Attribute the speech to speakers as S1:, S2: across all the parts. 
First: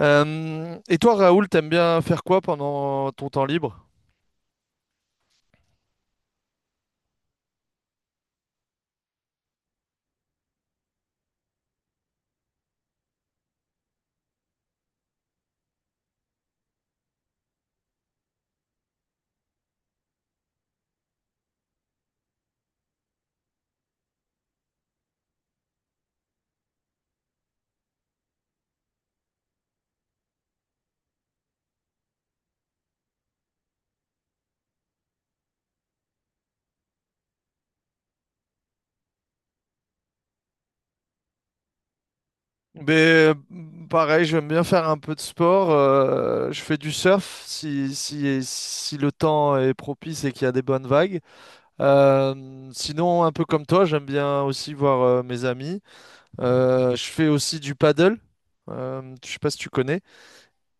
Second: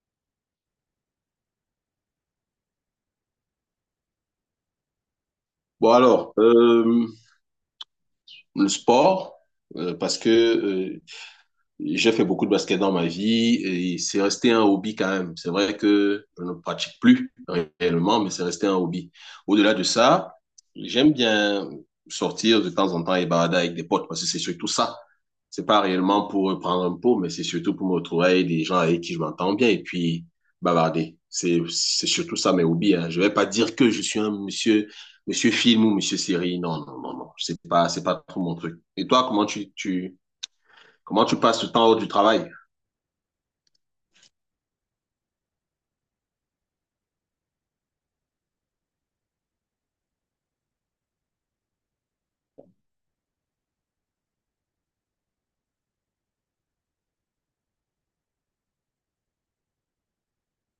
S1: Et toi, Raoul, t'aimes bien faire quoi pendant ton temps libre?
S2: Bon alors, le sport, parce que j'ai fait beaucoup de basket dans ma vie et c'est resté un hobby quand même. C'est vrai que je ne pratique plus réellement, mais c'est resté un hobby. Au-delà de ça, j'aime bien sortir de temps en temps et balader avec des potes parce que c'est surtout ça. C'est pas réellement pour prendre un pot, mais c'est surtout pour me retrouver avec des gens avec qui je m'entends bien et puis bavarder. C'est surtout ça mes hobbies. Hein. Je vais pas dire que je suis un monsieur film ou monsieur série. Non, non, non, non. C'est pas trop mon truc. Et toi, comment tu passes le temps hors du travail?
S1: Ben, euh, pareil, j'aime bien faire un peu de sport. Je fais du surf si le temps est propice et qu'il y a des bonnes vagues. Sinon, un peu comme toi, j'aime bien aussi voir mes amis. Je fais aussi du paddle. Je sais pas si tu connais.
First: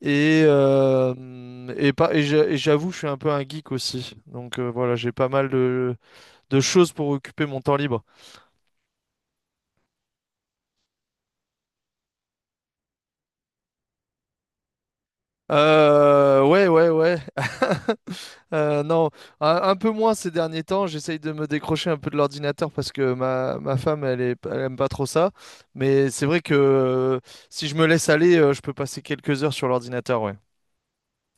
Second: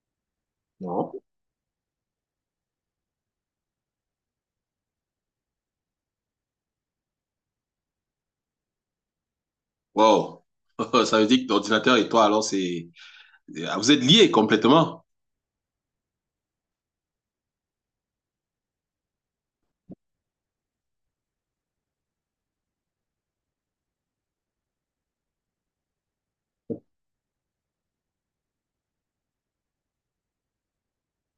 S2: Non.
S1: Et, pas, et j'a- et j'avoue, je suis un peu un geek aussi. Voilà, j'ai pas mal de choses pour occuper mon temps libre.
S2: Wow. Ça veut dire que l'ordinateur et toi, alors, c'est... Ah, vous êtes liés complètement.
S1: Ouais, ouais, ouais. Non, un peu moins ces derniers temps. J'essaye de me décrocher un peu de l'ordinateur parce que ma femme, elle aime pas trop ça. Mais c'est vrai que si je me laisse aller, je peux passer quelques heures sur l'ordinateur, ouais.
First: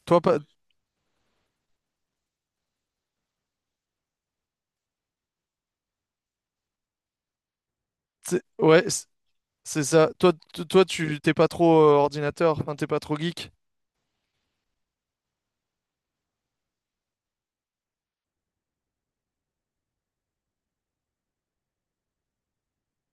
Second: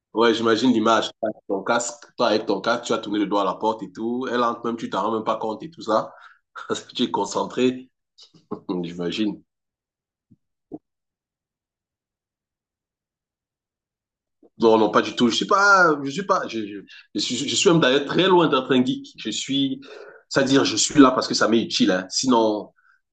S1: Toi,
S2: Ouais,
S1: pas,
S2: j'imagine l'image. Ton casque, toi avec ton casque, tu as tourné le doigt à la porte et tout. Elle entre même, tu t'en rends même pas compte et tout ça. Tu es concentré.
S1: ouais,
S2: J'imagine.
S1: c'est ça. Toi, toi, tu t'es pas trop ordinateur, enfin, t'es pas trop geek.
S2: Non, non, pas du tout. Je suis pas, je suis pas, je, Je suis même d'ailleurs très loin d'être un geek. C'est-à-dire, je suis là parce que ça m'est utile. Hein. Sinon,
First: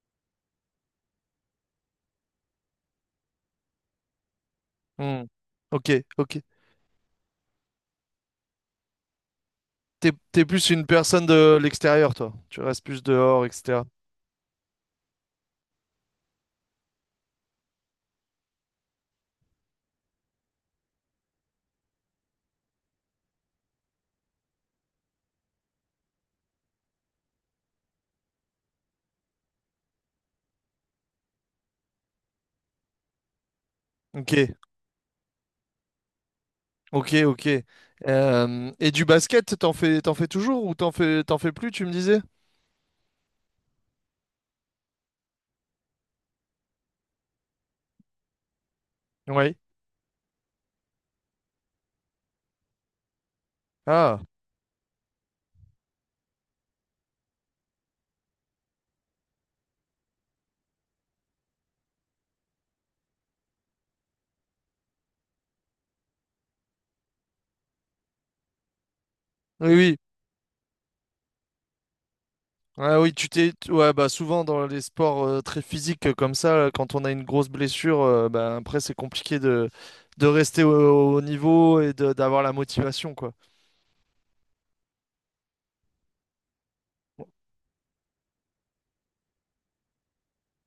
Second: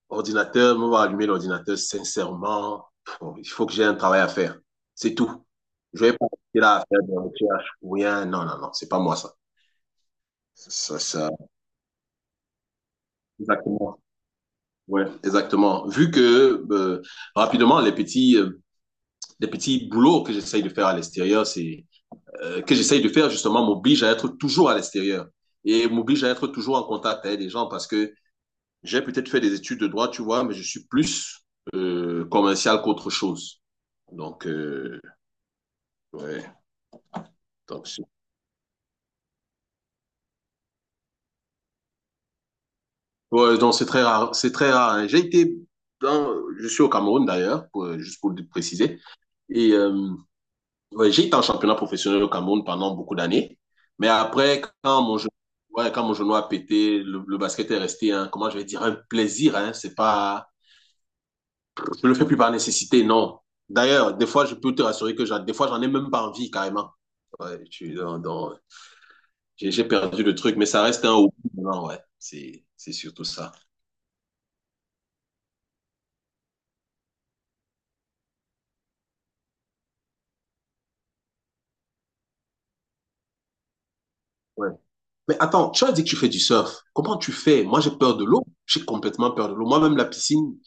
S2: ordinateur, me va allumer l'ordinateur, sincèrement, il faut que j'ai un travail à faire. C'est
S1: Hmm.
S2: tout.
S1: Ok,
S2: Je vais pas
S1: ok.
S2: rester là à faire des recherches ou rien. Non, non, non, c'est pas moi ça.
S1: T'es, t'es plus une
S2: Ça,
S1: personne
S2: ça,
S1: de l'extérieur, toi. Tu restes plus dehors, etc.
S2: exactement. Ouais, exactement. Vu que rapidement, les petits boulots que j'essaye de faire à l'extérieur, c'est que j'essaye de faire justement m'oblige à être toujours à l'extérieur et m'oblige à être toujours en contact avec les gens parce que j'ai peut-être fait des études de droit, tu vois, mais je suis plus commercial qu'autre chose.
S1: Ok,
S2: Donc, ouais,
S1: ok, ok.
S2: donc
S1: Et du basket, t'en fais toujours ou t'en fais plus, tu me disais?
S2: donc c'est très rare. C'est très rare. Hein. Dans, je suis au Cameroun d'ailleurs, juste pour le préciser.
S1: Oui.
S2: Et ouais, j'ai été en championnat professionnel au Cameroun pendant beaucoup d'années. Mais
S1: Ah,
S2: après, ouais, quand mon genou a pété, le basket est resté, comment je vais dire, un plaisir. Hein, c'est pas Je ne le fais plus par nécessité, non. D'ailleurs, des fois, je peux te rassurer que des fois, j'en ai même pas envie, carrément. Ouais, je suis dans- dans-
S1: oui,
S2: j'ai
S1: oui.
S2: perdu le truc, mais ça reste un hobby. Non, ouais, c'est
S1: Ouais, oui,
S2: surtout ça.
S1: ouais, bah souvent dans les sports très physiques comme ça, quand on a une grosse blessure, bah, après c'est compliqué de rester au niveau et d'avoir la motivation quoi.
S2: Ouais. Mais attends, tu as dit que tu fais du surf. Comment tu fais? Moi, j'ai peur de l'eau. J'ai complètement peur de l'eau. Moi-même, la piscine,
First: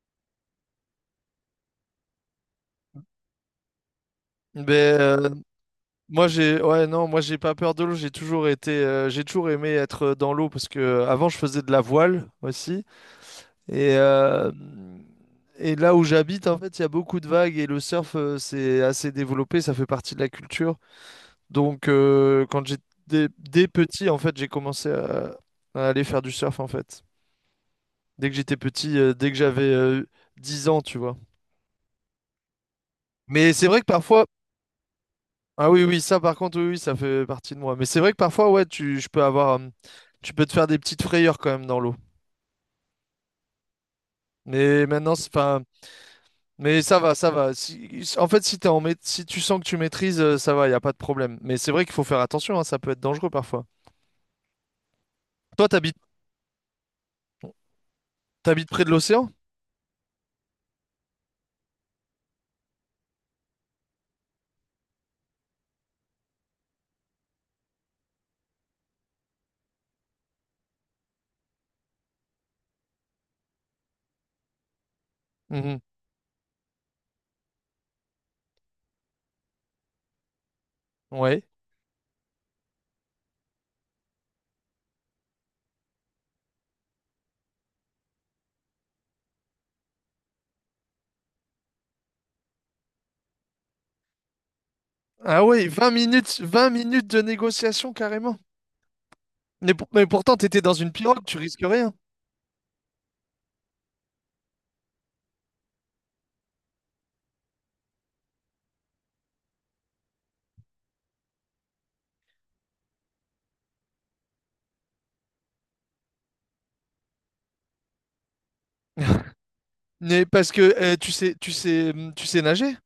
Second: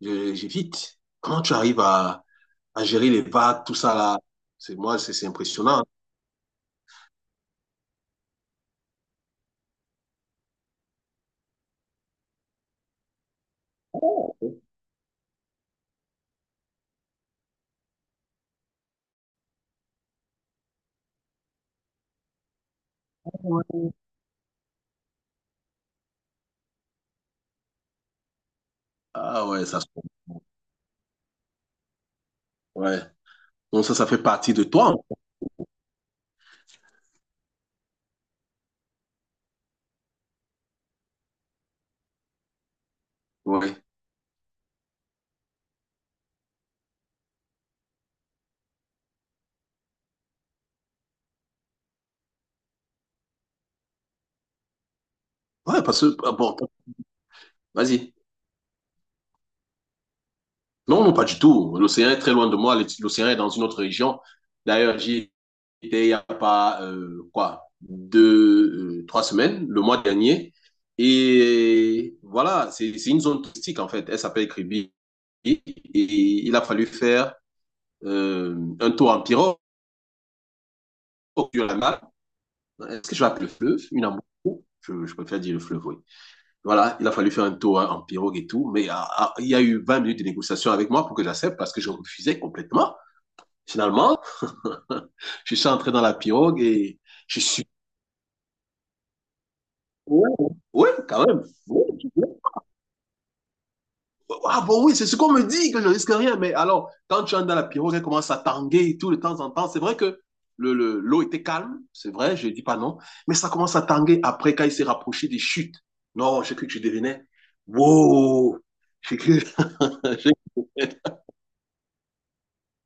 S2: j'évite. Comment tu arrives à gérer les vagues, tout ça là? C'est moi,
S1: Ben
S2: c'est
S1: euh,
S2: impressionnant.
S1: Moi j'ai ouais non, moi j'ai pas peur de l'eau, j'ai toujours été j'ai toujours aimé être dans l'eau parce que avant je faisais de la voile aussi et
S2: Oh,
S1: euh, et là où j'habite en fait, il y a beaucoup de vagues et le surf c'est assez développé, ça fait partie de la culture. Quand j'étais dès
S2: ouais.
S1: petit, en fait, à aller faire du surf, en fait. Dès que j'étais petit, dès que
S2: Ah,
S1: j'avais
S2: ouais, ça se...
S1: 10 ans, tu vois.
S2: Ouais.
S1: Mais c'est vrai
S2: Donc
S1: que
S2: ça fait
S1: parfois...
S2: partie de toi.
S1: Ah oui, oui, ça, par contre, oui, oui, ça fait partie de moi. Mais c'est vrai que parfois, ouais, je peux avoir... tu peux te faire des petites frayeurs quand même dans l'eau.
S2: Ouais.
S1: Mais maintenant, enfin, mais ça va, ça va. Si, en fait, si si tu sens que tu maîtrises, ça va, il n'y a pas de problème. Mais c'est vrai qu'il faut faire attention, hein, ça peut être dangereux parfois. Toi,
S2: Ouais,
S1: t'habites,
S2: parce que, ah, bon, vas-y.
S1: t'habites près de l'océan?
S2: Non, non, pas du tout. L'océan est très loin de moi. L'océan est dans une autre région. D'ailleurs, j'y étais il n'y a pas, quoi, deux, 3 semaines, le mois dernier. Et voilà, c'est une zone touristique, en fait. Elle s'appelle Kribi. Et
S1: Mhm.
S2: il a fallu faire euh, un tour en pirogue
S1: Ouais.
S2: sur la mer. Est-ce que je l'appelle le fleuve? Une embouchure? Je préfère dire le fleuve, oui. Voilà, il a fallu faire un tour hein, en pirogue et tout. Mais ah, ah, il y a eu 20 minutes de négociation avec moi pour que j'accepte parce que je refusais complètement. Finalement,
S1: Ah
S2: je
S1: ouais,
S2: suis
S1: Vingt
S2: entré dans la
S1: minutes,
S2: pirogue
S1: vingt
S2: et
S1: minutes de
S2: je suis...
S1: négociation carrément. Mais, mais
S2: Oui,
S1: pourtant, t'étais dans
S2: ouais,
S1: une pirogue,
S2: quand
S1: tu
S2: même.
S1: risques
S2: Ouais,
S1: rien.
S2: ouais. Ah bon, oui, c'est ce qu'on me dit, que je risque rien. Mais alors, quand tu entres dans la pirogue, elle commence à tanguer tout de temps en temps. C'est vrai que l'eau l'eau était calme, c'est vrai, je ne dis pas non. Mais ça commence à tanguer après, quand il s'est rapproché des chutes. Non, j'ai cru que je devenais... Wow! J'ai cru...
S1: Mais parce que tu sais nager?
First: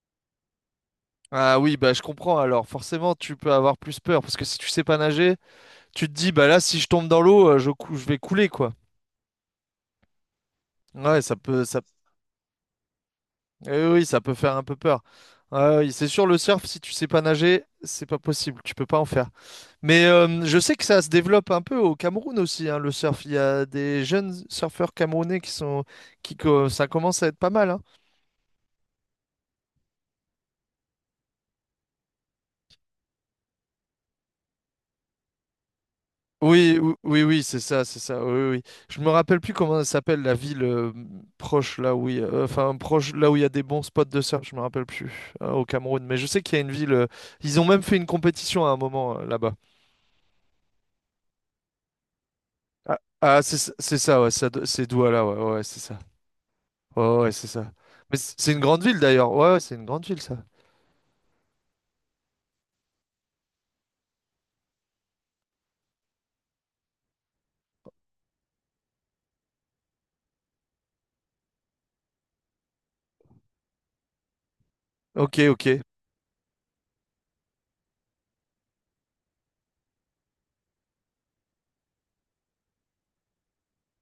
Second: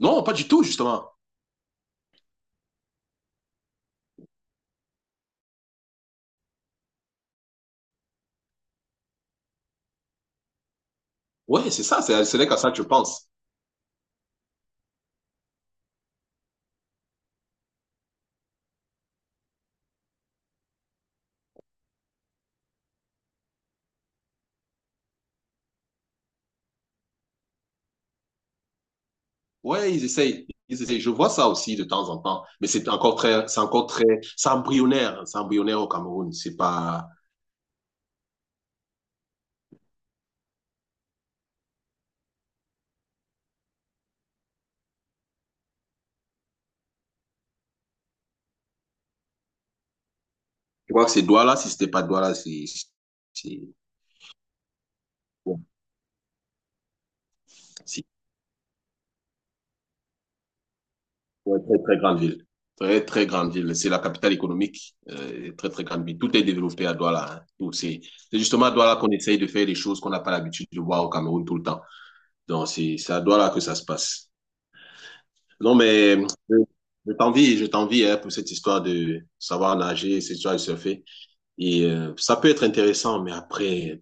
S2: Non, pas du tout, justement.
S1: Ah oui, bah je comprends. Alors forcément, tu peux avoir plus peur parce que si tu sais pas nager, tu te dis bah là, si je tombe dans l'eau, je vais couler quoi. Ouais, ça peut,
S2: Oui,
S1: ça
S2: c'est ça, c'est à ça que je pense.
S1: eh oui, ça peut faire un peu peur. Ah oui, c'est sûr, le surf, si tu sais pas nager, c'est pas possible, tu peux pas en faire. Mais je sais que ça se développe un peu au Cameroun aussi, hein, le surf. Il y a des jeunes surfeurs camerounais qui, ça commence à être pas mal, hein.
S2: Ouais, ils essayent. Ils essayent. Je vois ça aussi de temps en temps, mais c'est embryonnaire, hein. C'est embryonnaire au Cameroun. C'est
S1: Oui,
S2: pas,
S1: oui, oui, c'est ça, c'est ça. Oui, oui. Je me rappelle plus comment elle s'appelle la ville proche là où, il y a- enfin proche là où il y a des bons spots de surf. Je me rappelle plus au Cameroun, mais je sais qu'il y a une ville. Ils ont même fait une compétition à un moment là-bas.
S2: Je crois que c'est Douala. Si c'était pas Douala,
S1: Ah, ah,
S2: c'est,
S1: c'est ça, ouais, c'est Douala, ouais, ouais, ouais,
S2: bon,
S1: c'est ça. Ouais, ouais, c'est ça.
S2: c'est
S1: Mais c'est une grande ville d'ailleurs. Ouais, ouais, c'est une grande ville ça.
S2: une très, très grande ville. Très, très grande ville. C'est la capitale économique. Très, très grande ville. Tout est développé à Douala. Hein. C'est justement à Douala qu'on essaye de faire des choses qu'on n'a pas l'habitude de voir au Cameroun tout le temps. Donc, c'est à Douala que ça se passe.
S1: Ok,
S2: Non,
S1: ok.
S2: mais, euh, je t'envie, hein, pour cette histoire de savoir nager, cette histoire de surfer. Et ça peut être intéressant, mais après,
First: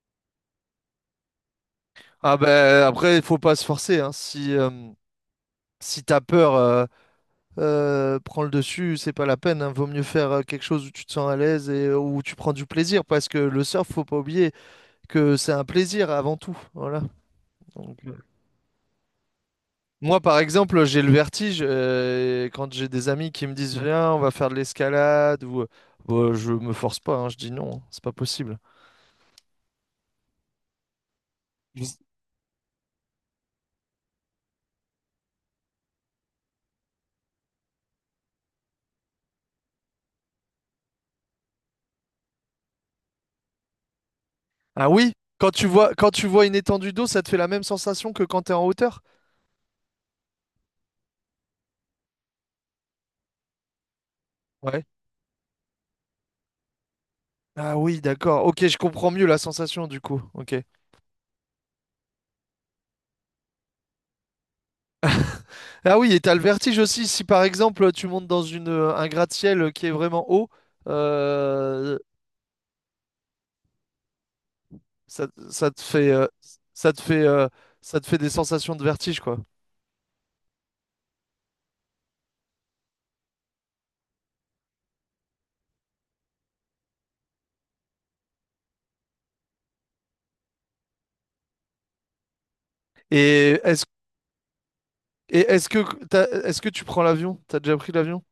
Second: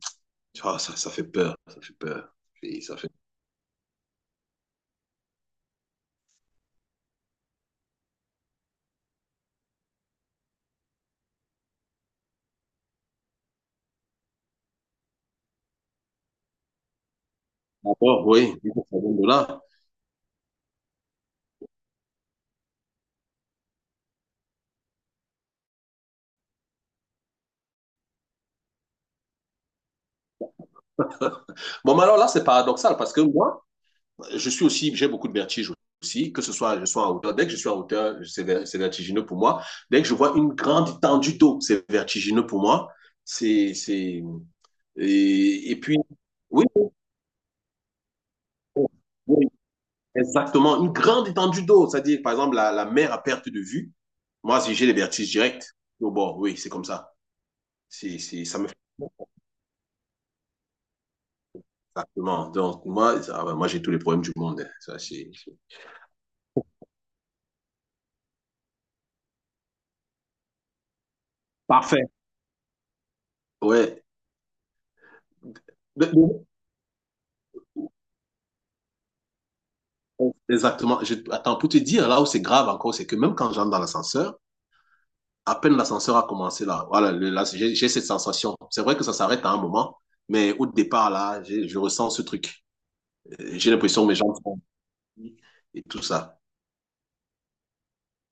S2: ah, ça fait peur. Ça fait peur.
S1: Ah
S2: Et
S1: ben
S2: ça fait...
S1: après, il faut pas se forcer, hein. Si si t'as peur, prends le dessus, c'est pas la peine, hein. Vaut mieux faire quelque chose où tu te sens à l'aise et où tu prends du plaisir, parce que le surf, faut pas oublier que c'est un plaisir avant tout. Voilà. Donc, euh,
S2: D'accord, oui, oui, ça vient de là.
S1: Moi, par exemple, j'ai le vertige quand j'ai des amis qui me disent viens, on va faire de l'escalade ou bah, je me force pas, hein, je dis non, c'est pas possible. Je-
S2: Bon, mais alors là, c'est paradoxal parce que moi, je suis aussi, j'ai beaucoup de vertige aussi, que ce soit, je sois en hauteur. Dès que je suis en hauteur, c'est vertigineux pour moi. Dès que je vois une grande étendue d'eau, c'est vertigineux pour moi. C'est, c'est,
S1: Ah oui,
S2: et, et puis,
S1: quand tu vois une
S2: oui,
S1: étendue d'eau, ça te fait la même sensation que quand t'es en hauteur?
S2: oui, exactement, une grande étendue d'eau, c'est-à-dire, par exemple, la mer à perte de vue. Moi, si
S1: Ouais.
S2: j'ai les vertiges directs, au bord, oui, c'est comme ça.
S1: Ah oui,
S2: C'est, c'est,
S1: d'accord.
S2: ça
S1: Ok,
S2: me fait
S1: je comprends mieux la sensation du coup. Ok.
S2: exactement. Donc, moi, ah ouais, moi j'ai tous les problèmes du monde. Hein. Ça, c'est...
S1: Ah oui, et t'as le vertige aussi. Si par exemple tu montes dans une un gratte-ciel qui est vraiment haut, euh,
S2: Parfait. Ouais.
S1: ça te
S2: De-
S1: fait
S2: de-
S1: ça te fait ça te fait des sensations de vertige quoi.
S2: Exactement. Attends, pour te dire, là où c'est grave encore, c'est que même quand j'entre dans l'ascenseur, à peine l'ascenseur a commencé là, voilà, là, j'ai cette sensation. C'est vrai que ça s'arrête à un moment, mais au départ, là, je ressens ce truc.
S1: Et
S2: J'ai
S1: est-ce
S2: l'impression que mes jambes sont
S1: Et est-ce que
S2: et tout ça.
S1: est-ce que tu prends l'avion? T'as déjà pris l'avion?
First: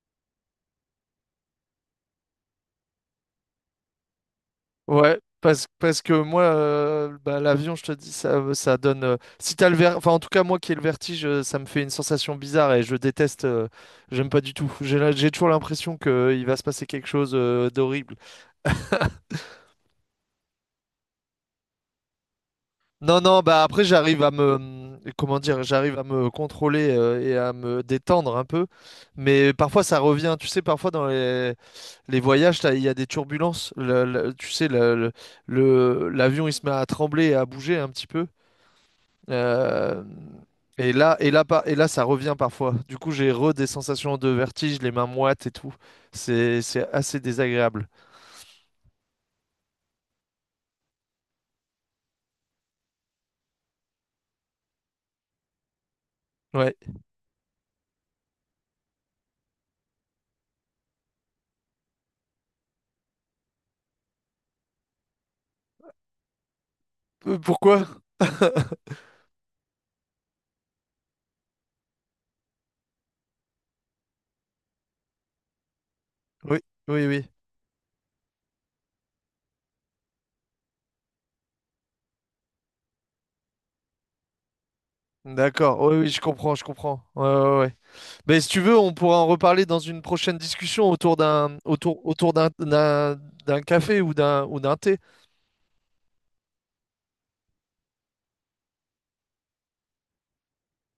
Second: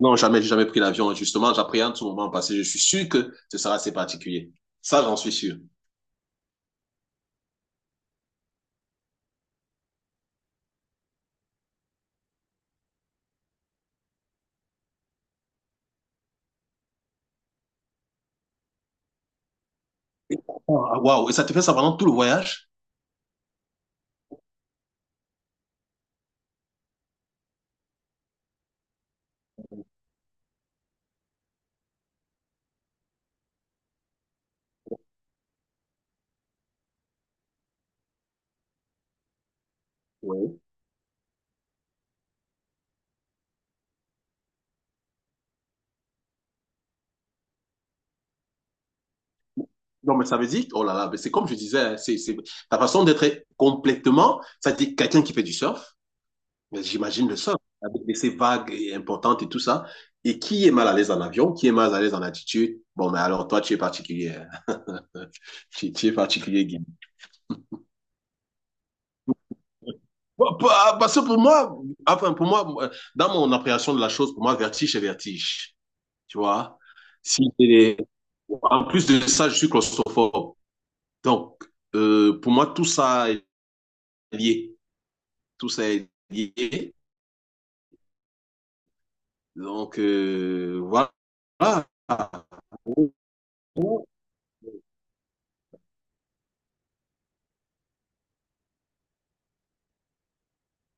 S2: Non, jamais, j'ai jamais pris l'avion. Justement, j'appréhende ce moment parce que je suis sûr que ce sera assez particulier. Ça, j'en
S1: Ouais,
S2: suis sûr.
S1: parce que moi, bah, l'avion, je te dis, ça donne. Si t'as le enfin, en tout cas, moi qui ai le vertige, ça me fait une sensation bizarre et je déteste. J'aime pas du tout. J'ai toujours l'impression qu'il va se passer quelque chose d'horrible.
S2: Ah, waouh! Et ça te fait ça pendant tout le voyage?
S1: Non, non, bah après j'arrive à me, comment dire, j'arrive à me contrôler et à me détendre un peu. Mais parfois ça revient, tu sais, parfois dans les voyages, il y a des turbulences. Tu sais, l'avion il se met à trembler et à bouger un petit peu. Euh,
S2: Oui.
S1: et là, et là, et là, ça revient parfois. Du coup, j'ai re des sensations de vertige, les mains moites et tout. C'est assez désagréable.
S2: Non, mais ça veut dire, oh là là, mais c'est comme je disais, hein, ta façon d'être est complètement, ça dit quelqu'un qui fait du surf,
S1: Ouais.
S2: mais j'imagine le surf, avec ces vagues et importantes et tout ça, et qui est mal à l'aise en avion, qui est mal à l'aise en altitude, bon, mais alors toi, tu es particulier, hein. Tu es particulier, Guy.
S1: Pourquoi
S2: Bon, parce que pour moi, enfin, pour moi, moi, dans mon appréhension de la chose, pour moi, vertige, c'est vertige, tu
S1: Oui,
S2: vois.
S1: oui, oui.
S2: Si c'est des- En plus de ça, je suis claustrophobe. Donc, pour moi, tout ça est lié. Tout
S1: D'accord,
S2: ça
S1: oui, oui,
S2: est
S1: je comprends, je
S2: lié.
S1: comprends. Ouais, ouais, ouais. Mais si tu veux, on pourra en reparler dans
S2: Donc,
S1: une prochaine discussion
S2: voilà.
S1: autour, autour d'un d'un café ou d'un thé.